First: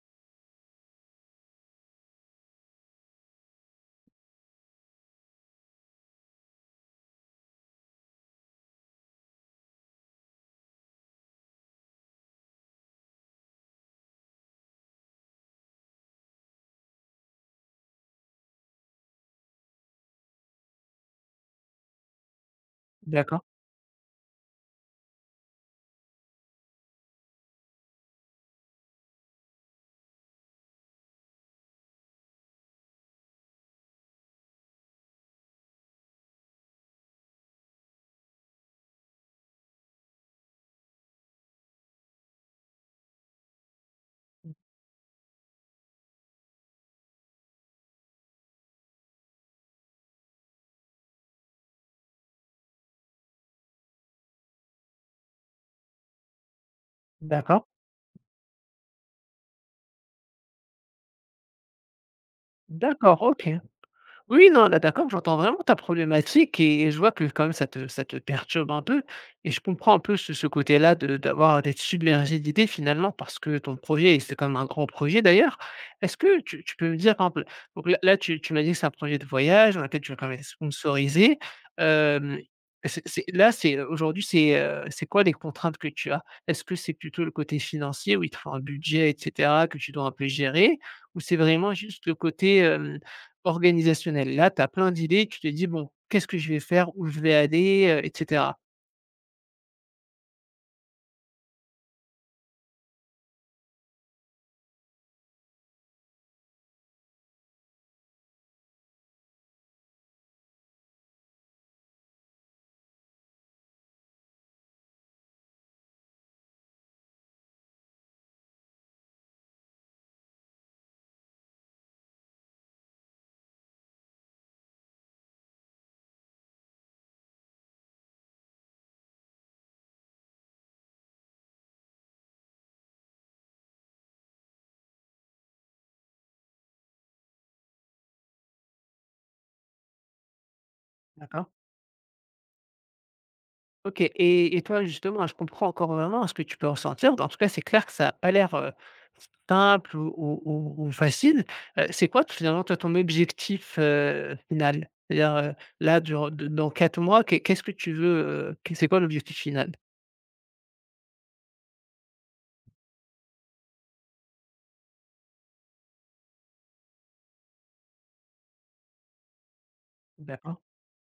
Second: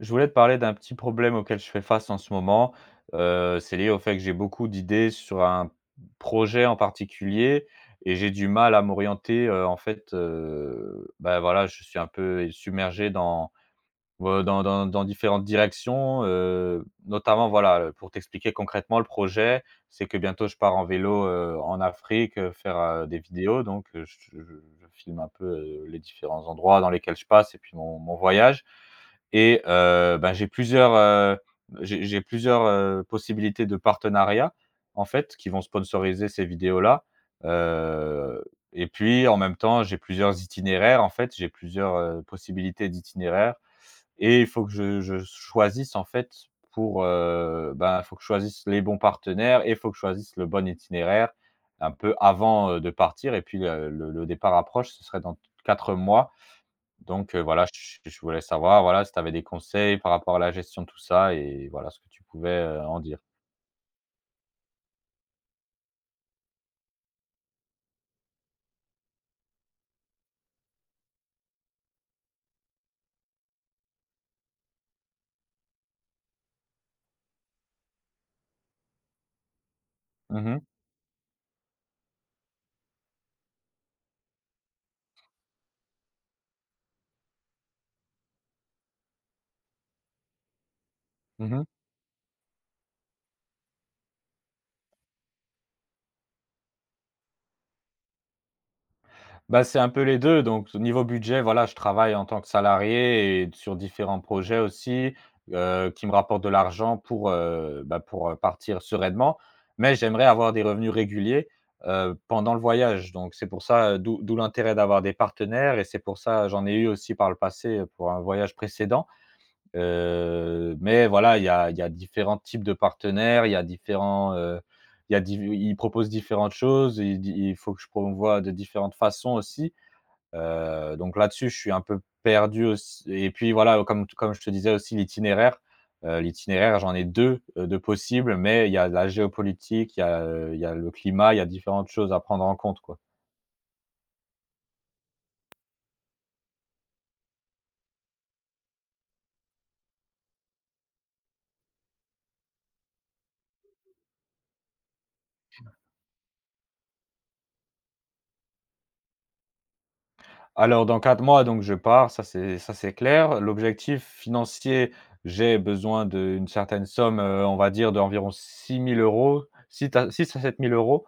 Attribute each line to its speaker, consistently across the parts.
Speaker 1: Je voulais te parler d'un petit problème auquel je fais face en ce moment. C'est lié au fait que j'ai beaucoup d'idées sur un projet en particulier et j'ai du mal à m'orienter, en fait, bah, voilà, je suis un peu submergé dans différentes directions, notamment voilà, pour t'expliquer concrètement le projet, c'est que bientôt je pars en vélo, en Afrique, faire, des
Speaker 2: D'accord,
Speaker 1: vidéos, donc je filme un peu, les différents endroits dans lesquels je passe, et puis mon voyage. Et ben, j'ai plusieurs, possibilités de partenariat, en fait, qui vont sponsoriser ces vidéos-là, heu et puis en même temps, j'ai plusieurs itinéraires, en fait, j'ai plusieurs, possibilités d'itinéraires, et il faut que je choisisse, en fait, pour, ben, il faut que je choisisse les bons partenaires et il faut que je choisisse le bon itinéraire un peu avant, de partir. Et puis le départ approche, ce serait dans 4 mois. Donc,
Speaker 2: d'accord,
Speaker 1: voilà, je voulais savoir, voilà, si tu avais des conseils par rapport à la gestion de tout ça, et voilà ce que tu pouvais, en dire.
Speaker 2: d'accord, OK. Oui, non, là, d'accord, j'entends vraiment ta problématique et je vois que quand même ça te perturbe un peu et je comprends un peu ce côté-là de d'avoir d'être submergé d'idées finalement parce que ton projet et c'est quand même un grand projet d'ailleurs. Est-ce que tu peux me dire, par exemple, donc là, tu m'as dit que c'est un projet de voyage dans lequel tu vas quand même être
Speaker 1: Mmh mh.
Speaker 2: sponsorisé. hem, c'est là, c'est aujourd'hui, c'est quoi les contraintes que tu as? Est-ce que c'est plutôt le côté financier où il te faut un budget et cetera que tu dois un peu gérer? Ou c'est
Speaker 1: Mmh.
Speaker 2: vraiment juste le côté organisationnel? Là, tu as plein d'idées, tu te dis: «Bon, qu'est-ce que je vais faire? Où je vais aller?» Et cetera.
Speaker 1: Bah, c'est un peu les deux. Donc, au niveau budget, voilà, je travaille en tant que salarié et sur différents projets aussi, qui me rapportent de l'argent pour, bah, pour partir sereinement. Mais j'aimerais avoir des revenus réguliers, pendant le voyage. Donc c'est pour ça, d'où l'intérêt d'avoir des partenaires, et c'est pour ça j'en ai eu aussi par le passé, pour un voyage précédent. Mais voilà, il y a différents types de partenaires, il y a différents, il y a div ils proposent différentes choses, ils il faut que je promouvoie de différentes façons aussi. Donc là-dessus, je suis un peu perdu aussi. Et puis voilà, comme je te disais aussi, l'itinéraire, j'en ai deux, de possibles, mais il y a la géopolitique, il y a le climat, il y a
Speaker 2: D'accord.
Speaker 1: différentes choses à prendre en compte, quoi.
Speaker 2: OK, et toi, justement, je comprends encore vraiment ce que tu peux ressentir. En tout cas, c'est clair que ça a pas l'air simple ou facile. C'est quoi, finalement, toi, ton objectif, final? C'est-à-dire, là, durant de dans 4 mois, qu'est-ce que tu veux, qu c'est quoi l'objectif final?
Speaker 1: Alors dans 4 mois, donc je pars, ça c'est clair. L'objectif financier, j'ai besoin d'une certaine somme, on va dire d'environ 6 000 €, 6 à 6 à
Speaker 2: D'accord,
Speaker 1: sept mille euros.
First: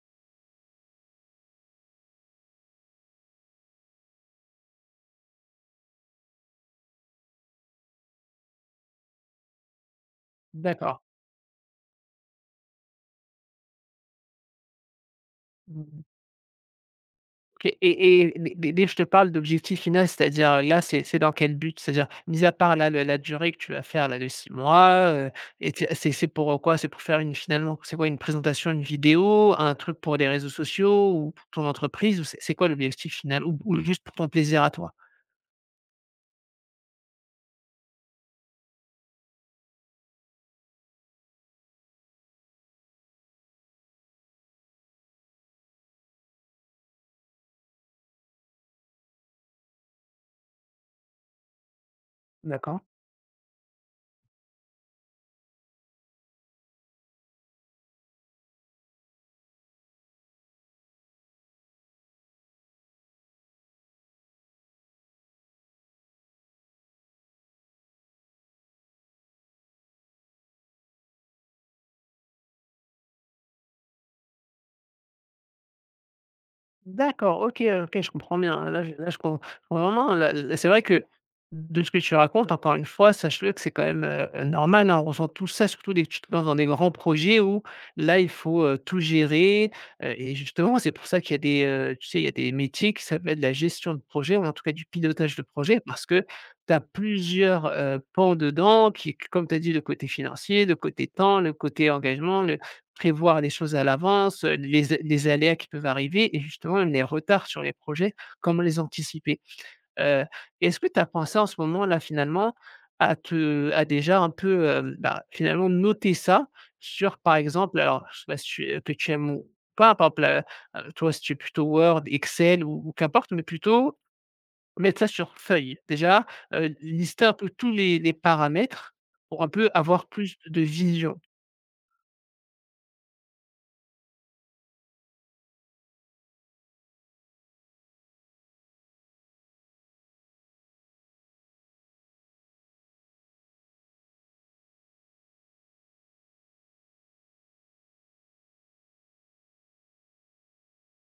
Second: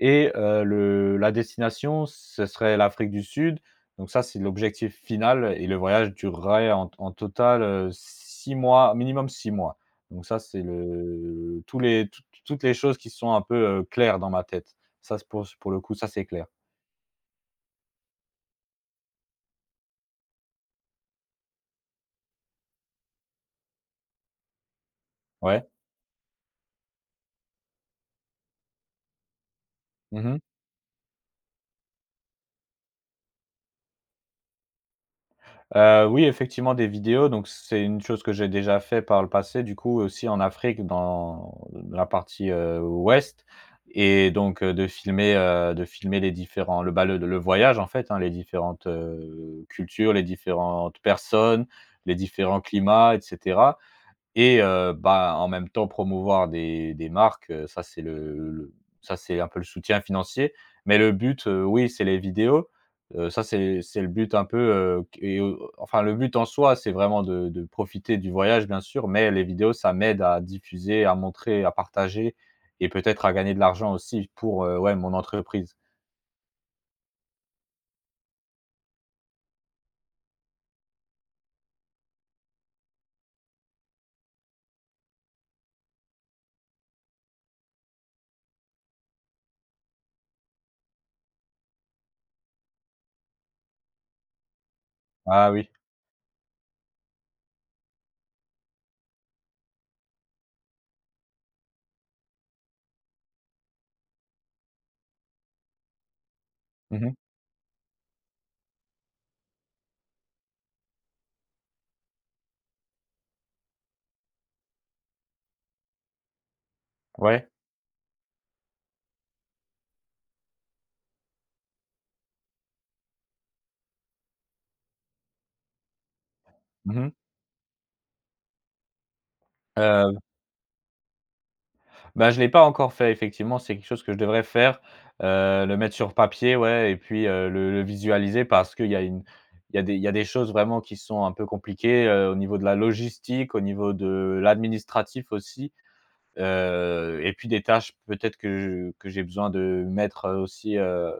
Speaker 1: Et le la destination, ce serait l'Afrique du Sud. Donc ça, c'est l'objectif final, et le voyage durerait en total, 6 mois, minimum 6 mois. Donc ça, c'est
Speaker 2: d'accord.
Speaker 1: le tous les toutes toutes les choses qui sont un peu, claires dans ma tête. Ça, c'est pour le coup,
Speaker 2: Mmh.
Speaker 1: ça c'est clair.
Speaker 2: OK, et et dès que je te parle d'objectif final, c'est-à-dire, là, c'est dans quel but? C'est-à-dire, mis à part là, le la durée que tu vas faire là de 6 mois,
Speaker 1: Ouais.
Speaker 2: et tu c'est pour, quoi? C'est pour faire une, finalement, c'est quoi? Une présentation, une vidéo, un truc pour les
Speaker 1: Mmh.
Speaker 2: réseaux sociaux ou pour ton entreprise, ou c'est quoi l'objectif final? Ou juste pour ton plaisir à toi?
Speaker 1: Oui, effectivement, des vidéos. Donc c'est une chose que j'ai déjà fait par le passé, du coup, aussi en Afrique, dans la partie, ouest. Et donc de filmer bah, le voyage, en fait, hein, les différentes, cultures, les différentes personnes, les différents
Speaker 2: D'accord.
Speaker 1: climats, etc. Et bah, en même temps, promouvoir des marques, ça c'est un peu le soutien financier. Mais le but, oui, c'est les vidéos. Ça c'est le but un peu, enfin le but en soi, c'est vraiment de profiter du voyage, bien sûr, mais les vidéos, ça m'aide à diffuser, à montrer, à partager, et peut-être à gagner de l'argent aussi pour, ouais, mon entreprise.
Speaker 2: D'accord, OK, OK, je comprends bien. Là, je comprends vraiment là. L c'est vrai que, de ce que tu racontes, encore une fois, sache-le que c'est quand même, normal, hein. On ressent tout ça, surtout dès que tu te lances dans des grands projets où là, il faut, tout gérer, et justement, c'est pour ça qu'il y a des, tu sais, il y a des métiers qui s'appellent la gestion de projet ou en tout cas du pilotage de
Speaker 1: Ah oui.
Speaker 2: projet parce que tu as plusieurs, pans dedans qui, comme tu as dit, le côté financier, le côté temps, le côté engagement, prévoir les choses à l'avance, les aléas qui peuvent arriver et justement les
Speaker 1: Mmh.
Speaker 2: retards sur les projets, comment les anticiper? Heu, est-ce que tu as pensé en ce moment-là, finalement, à déjà un peu, bah, finalement noter ça sur, par
Speaker 1: Ouais.
Speaker 2: exemple, alors je sais pas si tu es que tu aimes ou pas, par exemple, toi, si tu es plutôt Word, Excel ou qu'importe, mais plutôt mettre ça sur feuille. Déjà,
Speaker 1: Mmh mh.
Speaker 2: lister un peu tous les paramètres pour un peu avoir plus de vision.
Speaker 1: Bah, je l'ai pas encore fait, effectivement. C'est quelque chose que je devrais faire, le mettre sur papier, ouais, et puis, le visualiser, parce qu'il y a des choses vraiment qui sont un peu compliquées, au niveau de la logistique, au niveau de l'administratif aussi. Et puis, des tâches peut-être que que j'ai besoin de mettre, aussi,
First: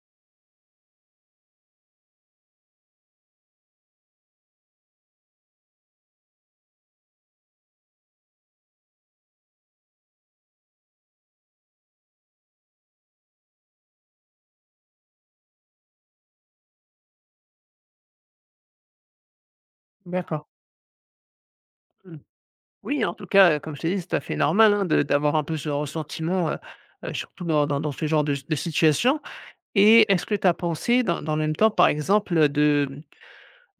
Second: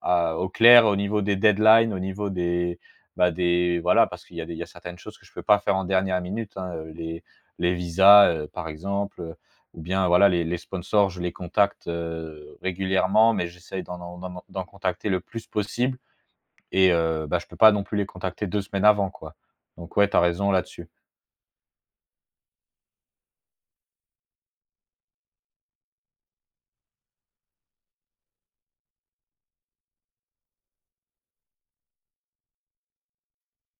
Speaker 1: à au clair, au niveau des deadlines, au niveau des, bah, des, voilà, parce qu'il y a certaines choses que je peux pas faire en dernière minute, hein, les visas, par exemple, ou bien voilà les sponsors, je les contacte, régulièrement, mais j'essaye d'en contacter le plus possible, et bah, je peux pas non plus les contacter 2 semaines avant, quoi. Donc ouais, tu as
Speaker 2: D'accord.
Speaker 1: raison là-dessus.
Speaker 2: Mmh. Oui, en tout cas, comme je t'ai dit, c'est tout à fait normal, hein, de d'avoir un peu ce ressentiment, surtout dans ce genre de situation, et est-ce que tu as pensé dans le même temps, par exemple,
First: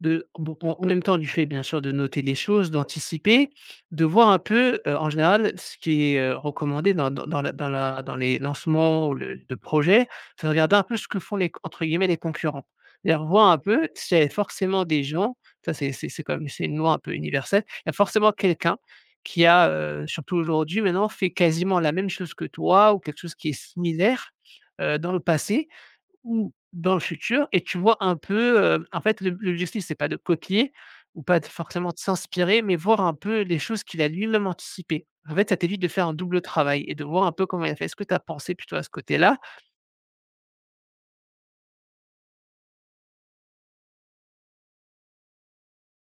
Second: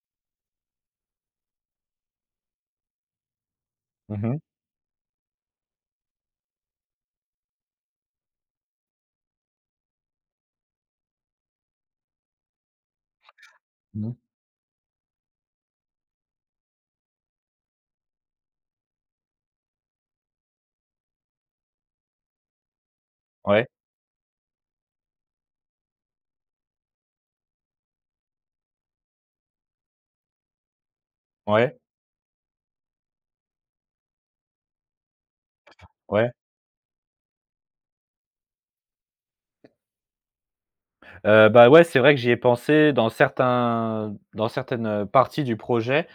Speaker 2: de bon, en même temps du fait, bien sûr, de noter les choses, d'anticiper, de
Speaker 1: Mmh
Speaker 2: voir
Speaker 1: mh.
Speaker 2: un peu, en général, ce qui est, recommandé dans dans dans la dans la dans les lancements ou le de projets, c'est de regarder un peu ce que font, les entre guillemets, «les concurrents». C'est-à-dire, voir un peu
Speaker 1: Mmh.
Speaker 2: s'il y avait forcément des gens, ça c'est comme c'est une loi un peu universelle, il y a forcément quelqu'un qui a, surtout aujourd'hui maintenant, fait quasiment la même chose que toi ou quelque chose qui est
Speaker 1: Ouais,
Speaker 2: similaire, dans le passé ou dans le futur, et tu vois un peu, en fait, le l'objectif, c'est pas de copier ou pas de
Speaker 1: ouais,
Speaker 2: forcément de s'inspirer, mais voir un peu les choses qu'il a lui-même anticipées. En fait, ça t'évite de faire un
Speaker 1: ouais.
Speaker 2: double travail et de voir un peu comment il a fait. Est-ce que tu as pensé plutôt à ce côté-là?
Speaker 1: Bah, ouais, c'est vrai que j'y ai pensé dans certains dans certaines parties du projet.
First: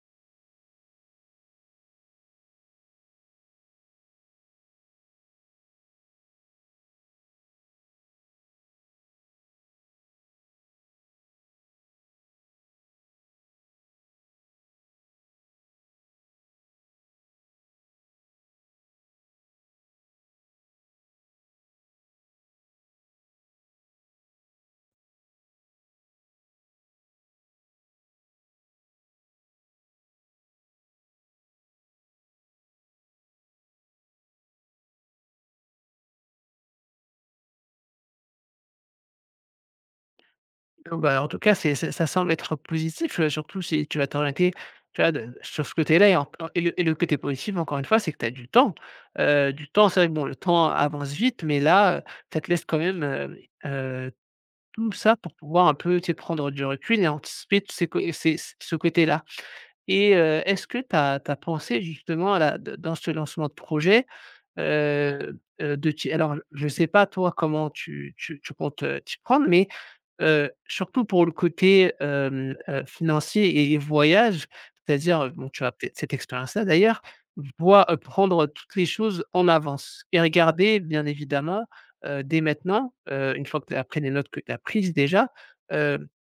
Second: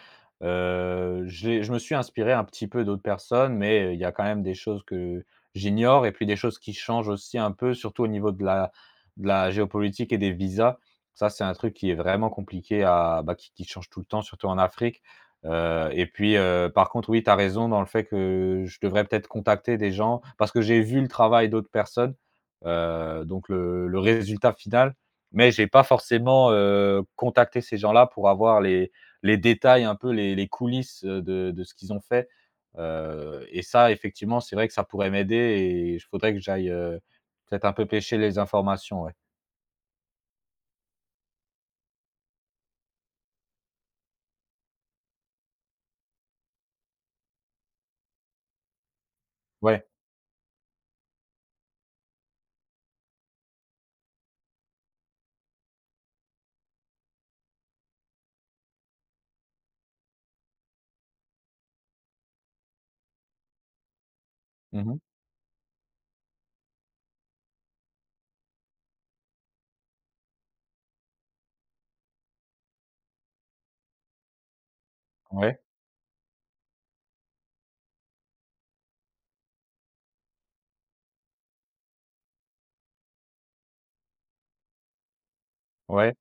Speaker 1: J'ai Je me suis inspiré un petit peu d'autres personnes, mais il y a quand même des choses que j'ignore, et puis des choses qui changent aussi un peu, surtout au niveau de la géopolitique et des visas. Ça, c'est un truc qui est vraiment compliqué à bah, qui change tout le temps, surtout en Afrique. Et puis, par contre, oui, tu as raison dans le fait que je devrais peut-être contacter des gens, parce que j'ai vu le travail d'autres personnes, donc le résultat final, mais j'ai pas forcément contacté ces gens-là pour avoir les, détails, un peu les, coulisses, de, ce qu'ils ont fait. Et ça, effectivement, c'est vrai que ça pourrait m'aider, et il faudrait que j'aille, peut-être, un peu pêcher les informations, ouais.
Speaker 2: Bon, bah, en tout cas, c'est ça semble être positif, surtout si tu vas t'orienter, tu vois, de sur ce côté-là. Et en et le côté positif, encore une fois, c'est que tu as du temps. Du
Speaker 1: Ouais.
Speaker 2: temps, c'est vrai que bon, le temps avance vite, mais là, ça te laisse quand même, heu tout ça pour pouvoir un peu, tu sais, prendre du recul et anticiper tous ces co ces c ce côté-là. Et est-ce que tu as pensé justement à la d dans ce lancement de projet,
Speaker 1: Mmh.
Speaker 2: de t'y alors je ne sais pas toi comment tu comptes, t'y prendre, mais surtout pour le côté, financier et voyage, c'est-à-dire, bon,
Speaker 1: Ouais,
Speaker 2: tu as peut-être cette expérience-là d'ailleurs, voi prendre toutes les choses en avance et regarder bien évidemment, dès maintenant, une fois que tu as, après les notes que tu as prises déjà,
Speaker 1: ouais.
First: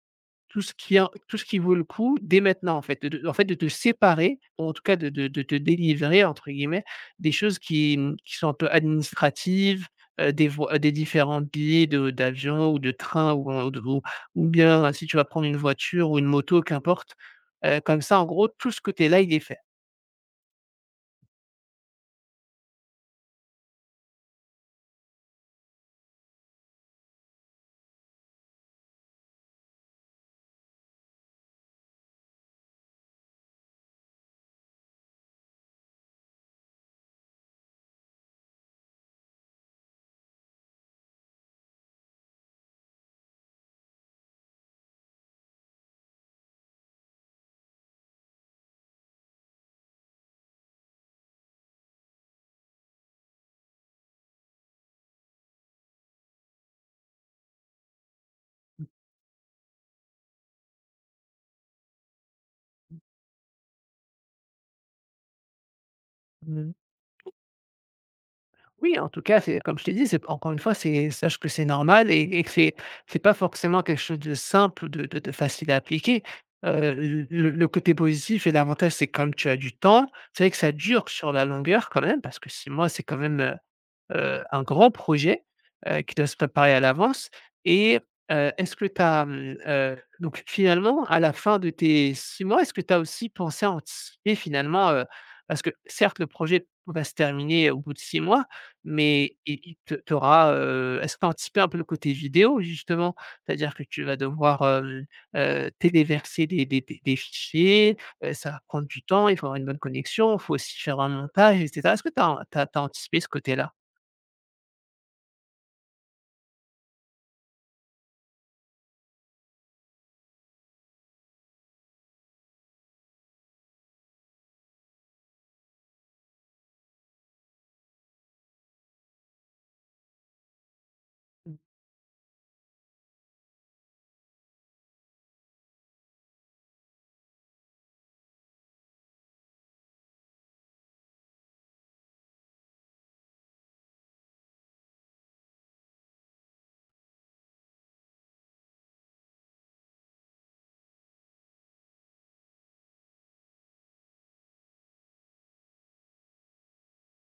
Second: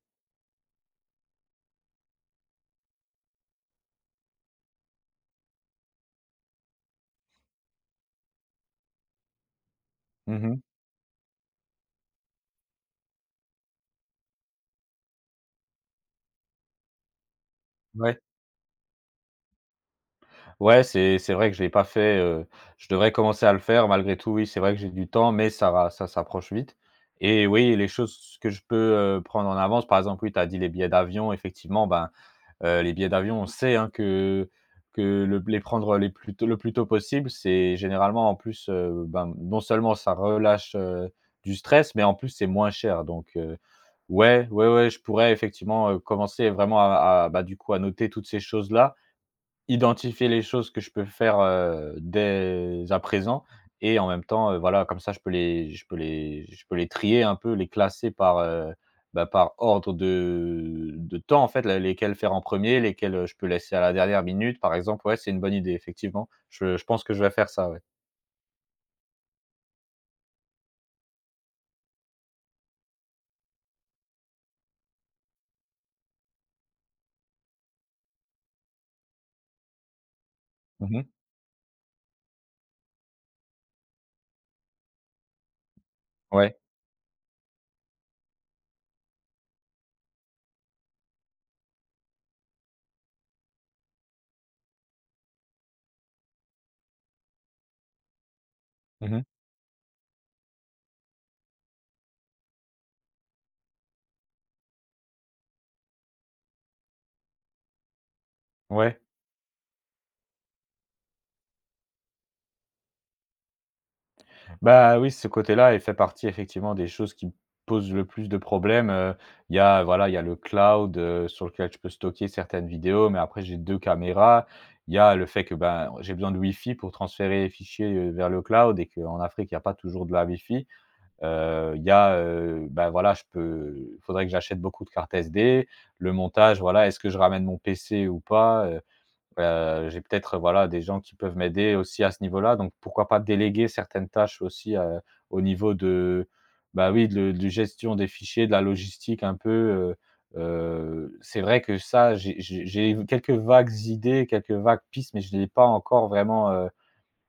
Speaker 2: tout ce qui, vaut le coup dès maintenant, en fait, de te séparer, ou en tout cas de te «délivrer», entre guillemets, des choses qui, mmh, qui sont un peu administratives,
Speaker 1: Mmh.
Speaker 2: des différents billets de d'avion ou de train ou en de ou bien, si tu vas prendre une voiture ou une moto, qu'importe, comme
Speaker 1: Ouais.
Speaker 2: ça, en gros, tout ce côté-là, il est fait.
Speaker 1: Ouais, c'est vrai que je l'ai pas fait. Je devrais commencer à le faire, malgré tout. Oui, c'est vrai que j'ai du temps, mais ça va, ça s'approche vite, et oui, les choses que je peux, prendre en avance, par exemple, oui, tu as dit les billets d'avion, effectivement, ben, les billets d'avion, on sait, hein, que le les prendre les plus tôt le plus tôt possible, c'est généralement, en plus, ben, non seulement ça relâche, du stress, mais en plus, c'est moins cher. Donc ouais, ouais, ouais, je pourrais effectivement, commencer vraiment à bah, du coup, à noter toutes ces choses-là, identifier les choses que je peux faire, dès à présent, et en même temps, voilà, comme ça, je peux les trier un peu, les classer par,
Speaker 2: Mmh.
Speaker 1: bah, par ordre de temps, en fait, la lesquelles faire en premier,
Speaker 2: Mmh.
Speaker 1: lesquels lesquelles je peux laisser à la dernière minute, par exemple. Ouais, c'est une bonne idée, effectivement.
Speaker 2: Mmh.
Speaker 1: Je pense que je vais faire ça, ouais.
Speaker 2: Oui, en tout cas, c'est comme je t'ai dit, c'est, encore une fois, c'est sache que c'est normal, que c'est pas forcément quelque chose de simple, de facile à appliquer. Le côté positif et l'avantage, c'est, comme tu as du temps, c'est vrai que ça
Speaker 1: Mmh.
Speaker 2: dure sur la longueur quand même, parce que 6 mois, c'est quand même, un grand projet, qui doit se
Speaker 1: Ouais.
Speaker 2: préparer à l'avance. Et est-ce que tu as, donc finalement, à la fin de tes 6 mois, est-ce que tu as aussi pensé à anticiper finalement, parce que certes, le projet va se terminer au bout de 6 mois,
Speaker 1: Mmh.
Speaker 2: mais il te tu auras, est-ce que tu as anticipé un peu le côté vidéo justement? C'est-à-dire que tu vas devoir, téléverser des fichiers. Ça va prendre
Speaker 1: Ouais.
Speaker 2: du temps, il faut avoir une bonne connexion, il faut aussi faire un montage et cetera. Est-ce que tu as anticipé ce côté-là?
Speaker 1: Bah, oui, ce côté-là, il fait partie effectivement des choses qui me posent le plus de problèmes. Il y a voilà, il y a le cloud, sur lequel je peux stocker certaines vidéos, mais après, j'ai 2 caméras. Il y a le fait que, ben, j'ai besoin de Wi-Fi pour transférer les fichiers, vers le cloud, et qu'en Afrique, il n'y a pas toujours de la wifi. Il y a, bah, voilà, je peux il faudrait que j'achète beaucoup de cartes SD. Le montage, voilà, est-ce que je ramène mon PC ou pas? J'ai peut-être, voilà, des gens qui peuvent m'aider aussi à ce niveau-là, donc pourquoi pas déléguer certaines tâches aussi, au niveau de, bah, oui, de gestion des fichiers, de la logistique, un peu, c'est vrai que ça, j'ai quelques vagues idées, quelques vagues pistes, mais je ne l'ai pas encore vraiment,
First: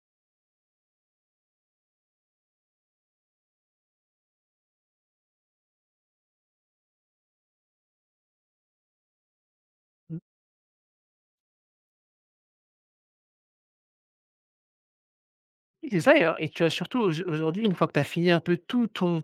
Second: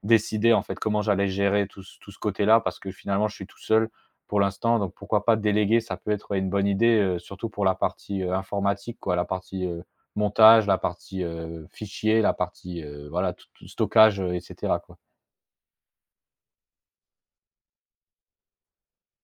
Speaker 1: décider, en fait, comment j'allais gérer tout ce côté-là, parce que finalement, je suis tout seul pour l'instant. Donc pourquoi pas déléguer, ça peut être, ouais, une bonne idée, surtout pour la partie, informatique, quoi, la partie,
Speaker 2: Mmh.
Speaker 1: montage, la partie, fichier, la partie, voilà, tout stockage, et cetera, quoi.
Speaker 2: Oui, c'est ça. Et et tu as surtout aujourd'hui, une fois que tu as fini un peu tout ton,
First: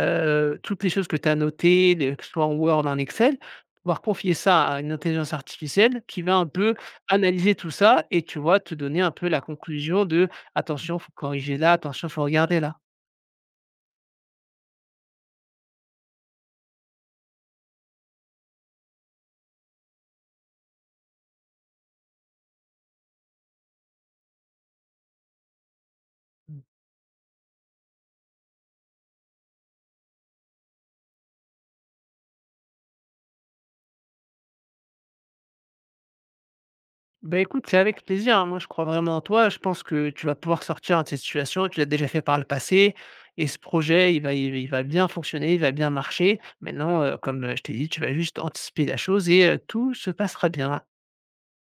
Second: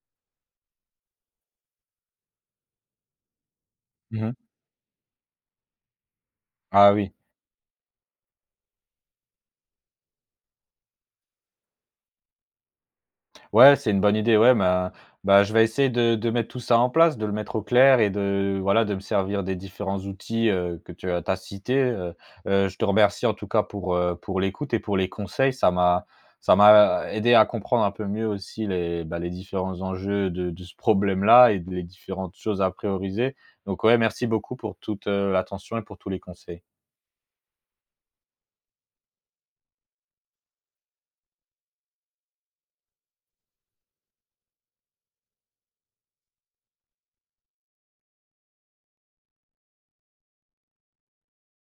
Speaker 2: toutes les choses que tu as notées, les que ce soit en Word, en Excel, pouvoir
Speaker 1: Mmh.
Speaker 2: confier ça à une intelligence artificielle qui va un peu
Speaker 1: Ah oui.
Speaker 2: analyser tout ça et tu vois, te donner un peu la conclusion de, attention, faut corriger là, attention, faut regarder là.
Speaker 1: Ouais, c'est une bonne idée, ouais. Bah, je vais essayer de mettre tout ça en place, de le mettre au clair, et de voilà, de me servir des différents outils, que tu cités. Je te remercie, en tout cas, pour, l'écoute et pour les conseils. Ça
Speaker 2: Mmh.
Speaker 1: m'a aidé à comprendre un peu mieux aussi les, bah, les différents enjeux de ce problème-là, et les différentes choses à prioriser. Donc ouais, merci beaucoup pour toute, l'attention, et pour tous les conseils.
Speaker 2: Bah, écoute, c'est avec plaisir, hein. Moi, je crois vraiment en toi. Je pense que tu vas pouvoir sortir, hein, de cette situation. Tu l'as déjà fait par le passé, et ce projet, il va bien fonctionner, il va bien marcher. Maintenant, comme, je t'ai dit, tu vas juste anticiper la chose et tout se passera bien.